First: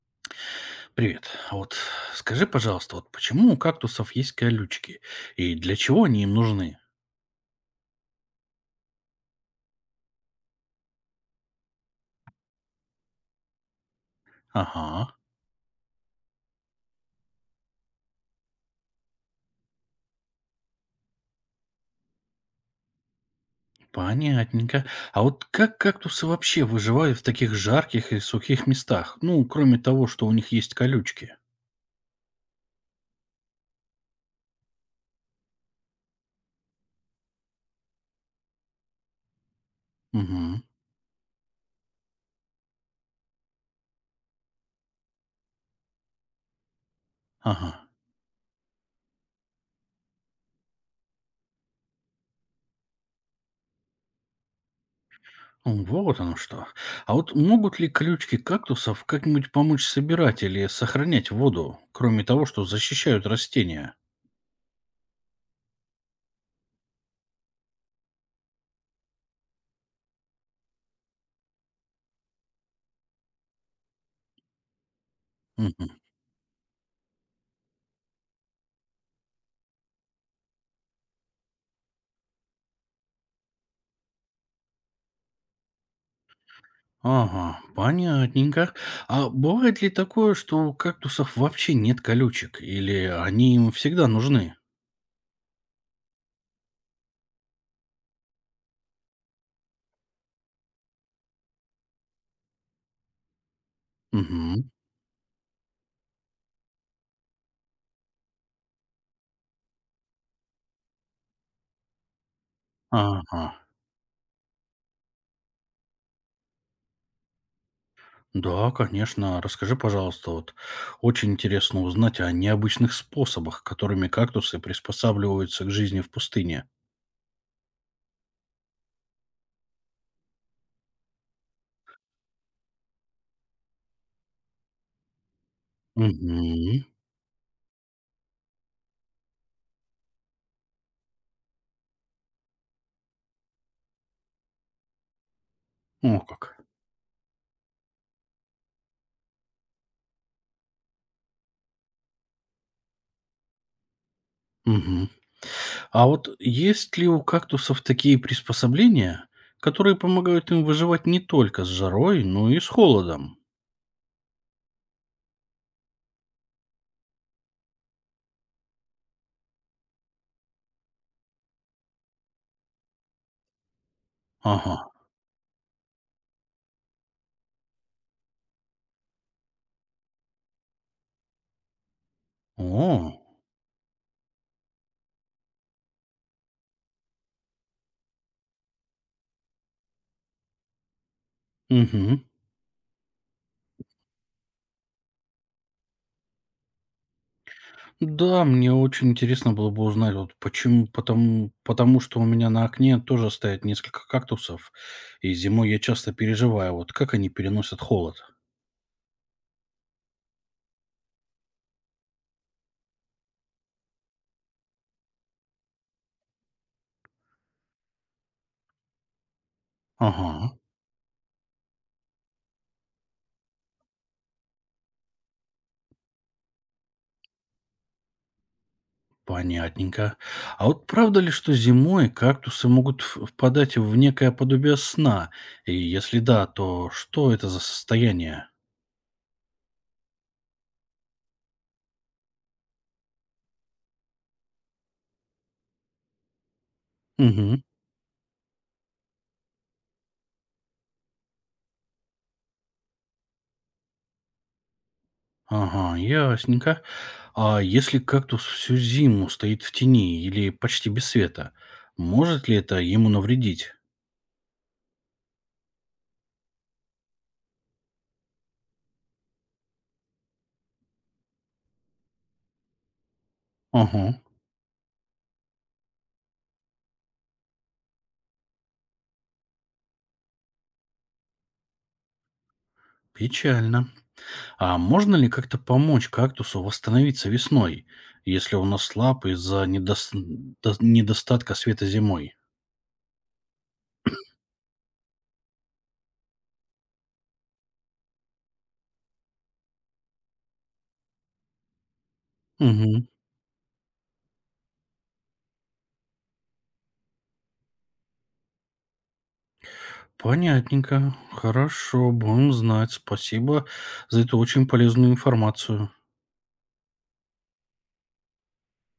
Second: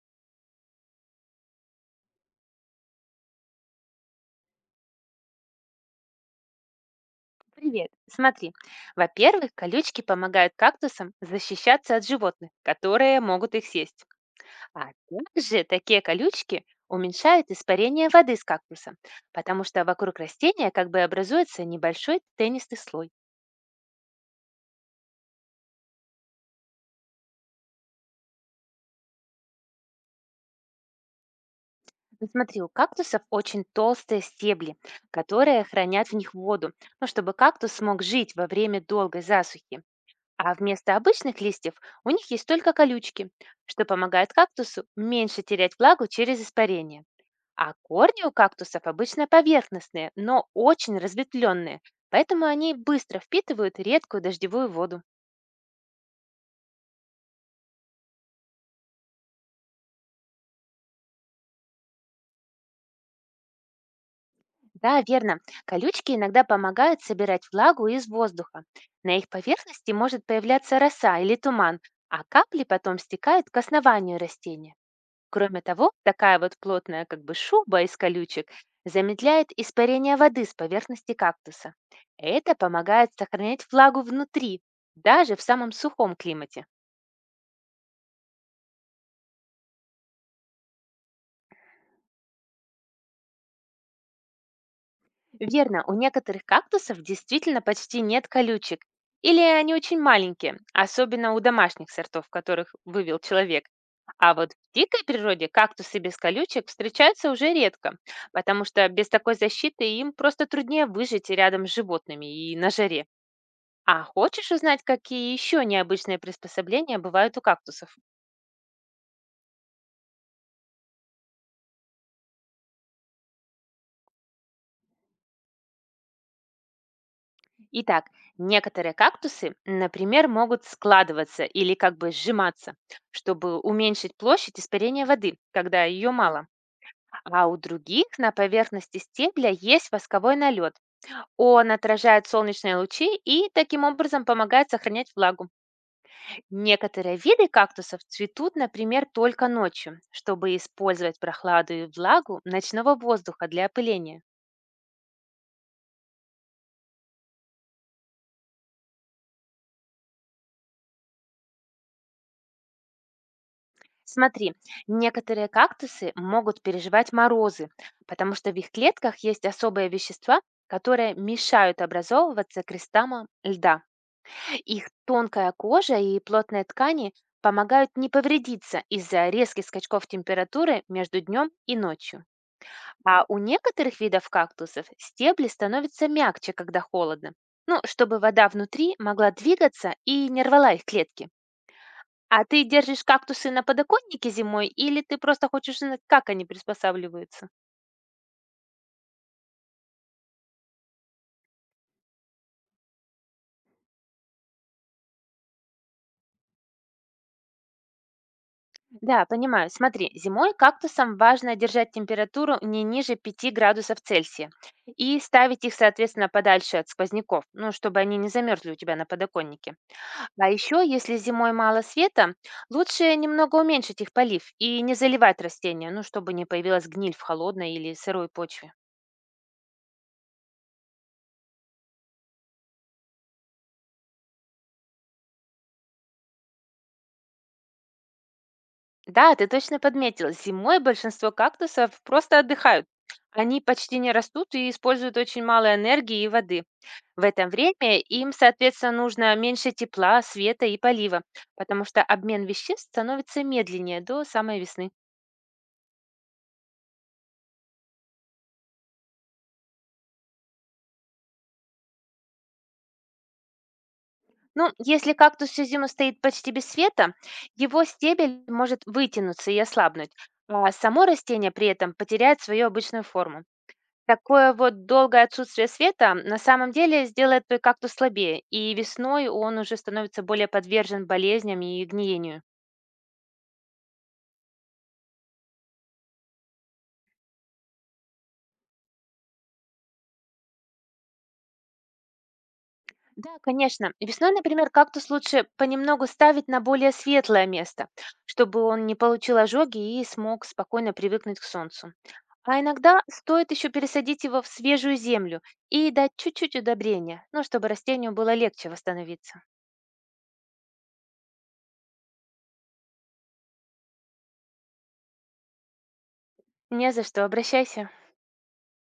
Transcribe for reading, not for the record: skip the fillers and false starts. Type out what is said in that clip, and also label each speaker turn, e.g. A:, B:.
A: Привет. А вот скажи, пожалуйста, вот почему у кактусов есть колючки и для чего они им нужны?
B: Привет. Смотри, во-первых, колючки помогают кактусам защищаться от животных, которые могут их съесть. А
A: Ага,
B: также такие колючки уменьшают испарение воды с кактуса, потому что вокруг растения как бы образуется небольшой тенистый слой.
A: понятненько. А вот как кактусы вообще выживают в таких жарких и сухих местах? Ну, кроме того, что у них есть колючки.
B: Ну, смотри, у кактусов очень толстые стебли, которые хранят в них воду, ну, чтобы кактус смог жить во время долгой засухи. А
A: Угу,
B: вместо обычных листьев у них есть только колючки, что помогает кактусу меньше терять влагу через испарение. А
A: ага.
B: корни у кактусов обычно поверхностные, но очень разветвленные, поэтому они быстро впитывают редкую дождевую воду.
A: Ну, вот оно что. А вот могут ли колючки кактусов как-нибудь помочь собирать или сохранять воду, кроме того, что защищают растения?
B: Да, верно. Колючки иногда помогают собирать влагу из воздуха. На их поверхности может появляться роса или туман, а капли потом стекают к основанию растения. Кроме того, такая вот плотная как бы шуба из колючек замедляет испарение воды с поверхности кактуса. Это помогает сохранять влагу внутри, даже в самом сухом климате.
A: Ага, понятненько. А бывает ли такое, что у кактусов вообще нет колючек, или они им всегда нужны?
B: Верно, у некоторых кактусов действительно почти нет колючек, или они очень маленькие, особенно у домашних сортов, которых вывел человек. А вот
A: Мгм.
B: в дикой природе кактусы без колючек встречаются уже редко, потому что без такой защиты им просто труднее выжить рядом с животными и на жаре.
A: Ага.
B: А хочешь узнать, какие еще необычные приспособления бывают у кактусов?
A: Да, конечно. Расскажи, пожалуйста, вот очень интересно узнать о необычных способах, которыми кактусы приспосабливаются к жизни в пустыне.
B: Итак, некоторые кактусы, например, могут складываться или как бы сжиматься, чтобы уменьшить площадь испарения воды, когда ее мало.
A: Угу.
B: А у других на поверхности стебля есть восковой налет. Он отражает солнечные лучи и таким образом помогает сохранять влагу.
A: О как.
B: Некоторые виды кактусов цветут, например, только ночью, чтобы использовать прохладу и влагу ночного воздуха для опыления.
A: Угу. А вот есть ли у кактусов такие приспособления, которые помогают им выживать не только с жарой, но и с холодом?
B: Смотри, некоторые кактусы могут переживать морозы, потому что в их клетках есть особые вещества, которые мешают образовываться кристаллам льда.
A: Ага.
B: Их тонкая кожа и плотные ткани помогают не повредиться из-за резких скачков температуры между днем и ночью.
A: О,
B: А у некоторых видов кактусов стебли становятся мягче, когда холодно, ну, чтобы вода внутри могла двигаться и не рвала их клетки.
A: мгм.
B: А ты держишь кактусы на подоконнике зимой или ты просто хочешь знать, как они приспосабливаются?
A: Да, мне очень интересно было бы узнать, вот почему, потому что у меня на окне тоже стоят несколько кактусов, и зимой я часто переживаю, вот как они переносят холод.
B: Да, понимаю. Смотри, зимой кактусам важно держать температуру не ниже 5 °C и ставить их, соответственно, подальше от сквозняков, ну, чтобы они не замерзли у тебя на подоконнике.
A: Ага,
B: А еще, если зимой мало света, лучше немного уменьшить их полив и не заливать растения, ну, чтобы не появилась гниль в холодной или сырой почве.
A: понятненько. А вот правда ли, что зимой кактусы могут впадать в некое подобие сна? И если да, то что это за состояние?
B: Да, ты точно подметила. Зимой большинство кактусов просто отдыхают. Они почти не растут и используют очень мало энергии и воды. В это
A: Угу.
B: время им, соответственно, нужно меньше тепла, света и полива, потому что обмен веществ становится медленнее до самой весны.
A: Ага, ясненько. А если кактус всю зиму стоит в тени или почти без света, может ли это ему навредить?
B: Ну, если кактус всю зиму стоит почти без света, его стебель может вытянуться и ослабнуть, а само растение при этом потеряет свою обычную форму.
A: Ага,
B: Такое вот долгое отсутствие света на самом деле сделает твой кактус слабее, и весной он уже становится более подвержен болезням и гниению.
A: печально. А можно ли как-то помочь кактусу восстановиться весной, если он ослаб из-за недостатка света зимой?
B: Да, конечно. Весной, например, кактус лучше понемногу ставить на более светлое место, чтобы он не получил ожоги и смог спокойно привыкнуть к солнцу. А иногда
A: Угу,
B: стоит еще пересадить его в свежую землю и дать чуть-чуть удобрения, ну, чтобы растению было легче восстановиться.
A: понятненько. Хорошо, будем знать. Спасибо за эту очень полезную информацию.
B: Не за что, обращайся.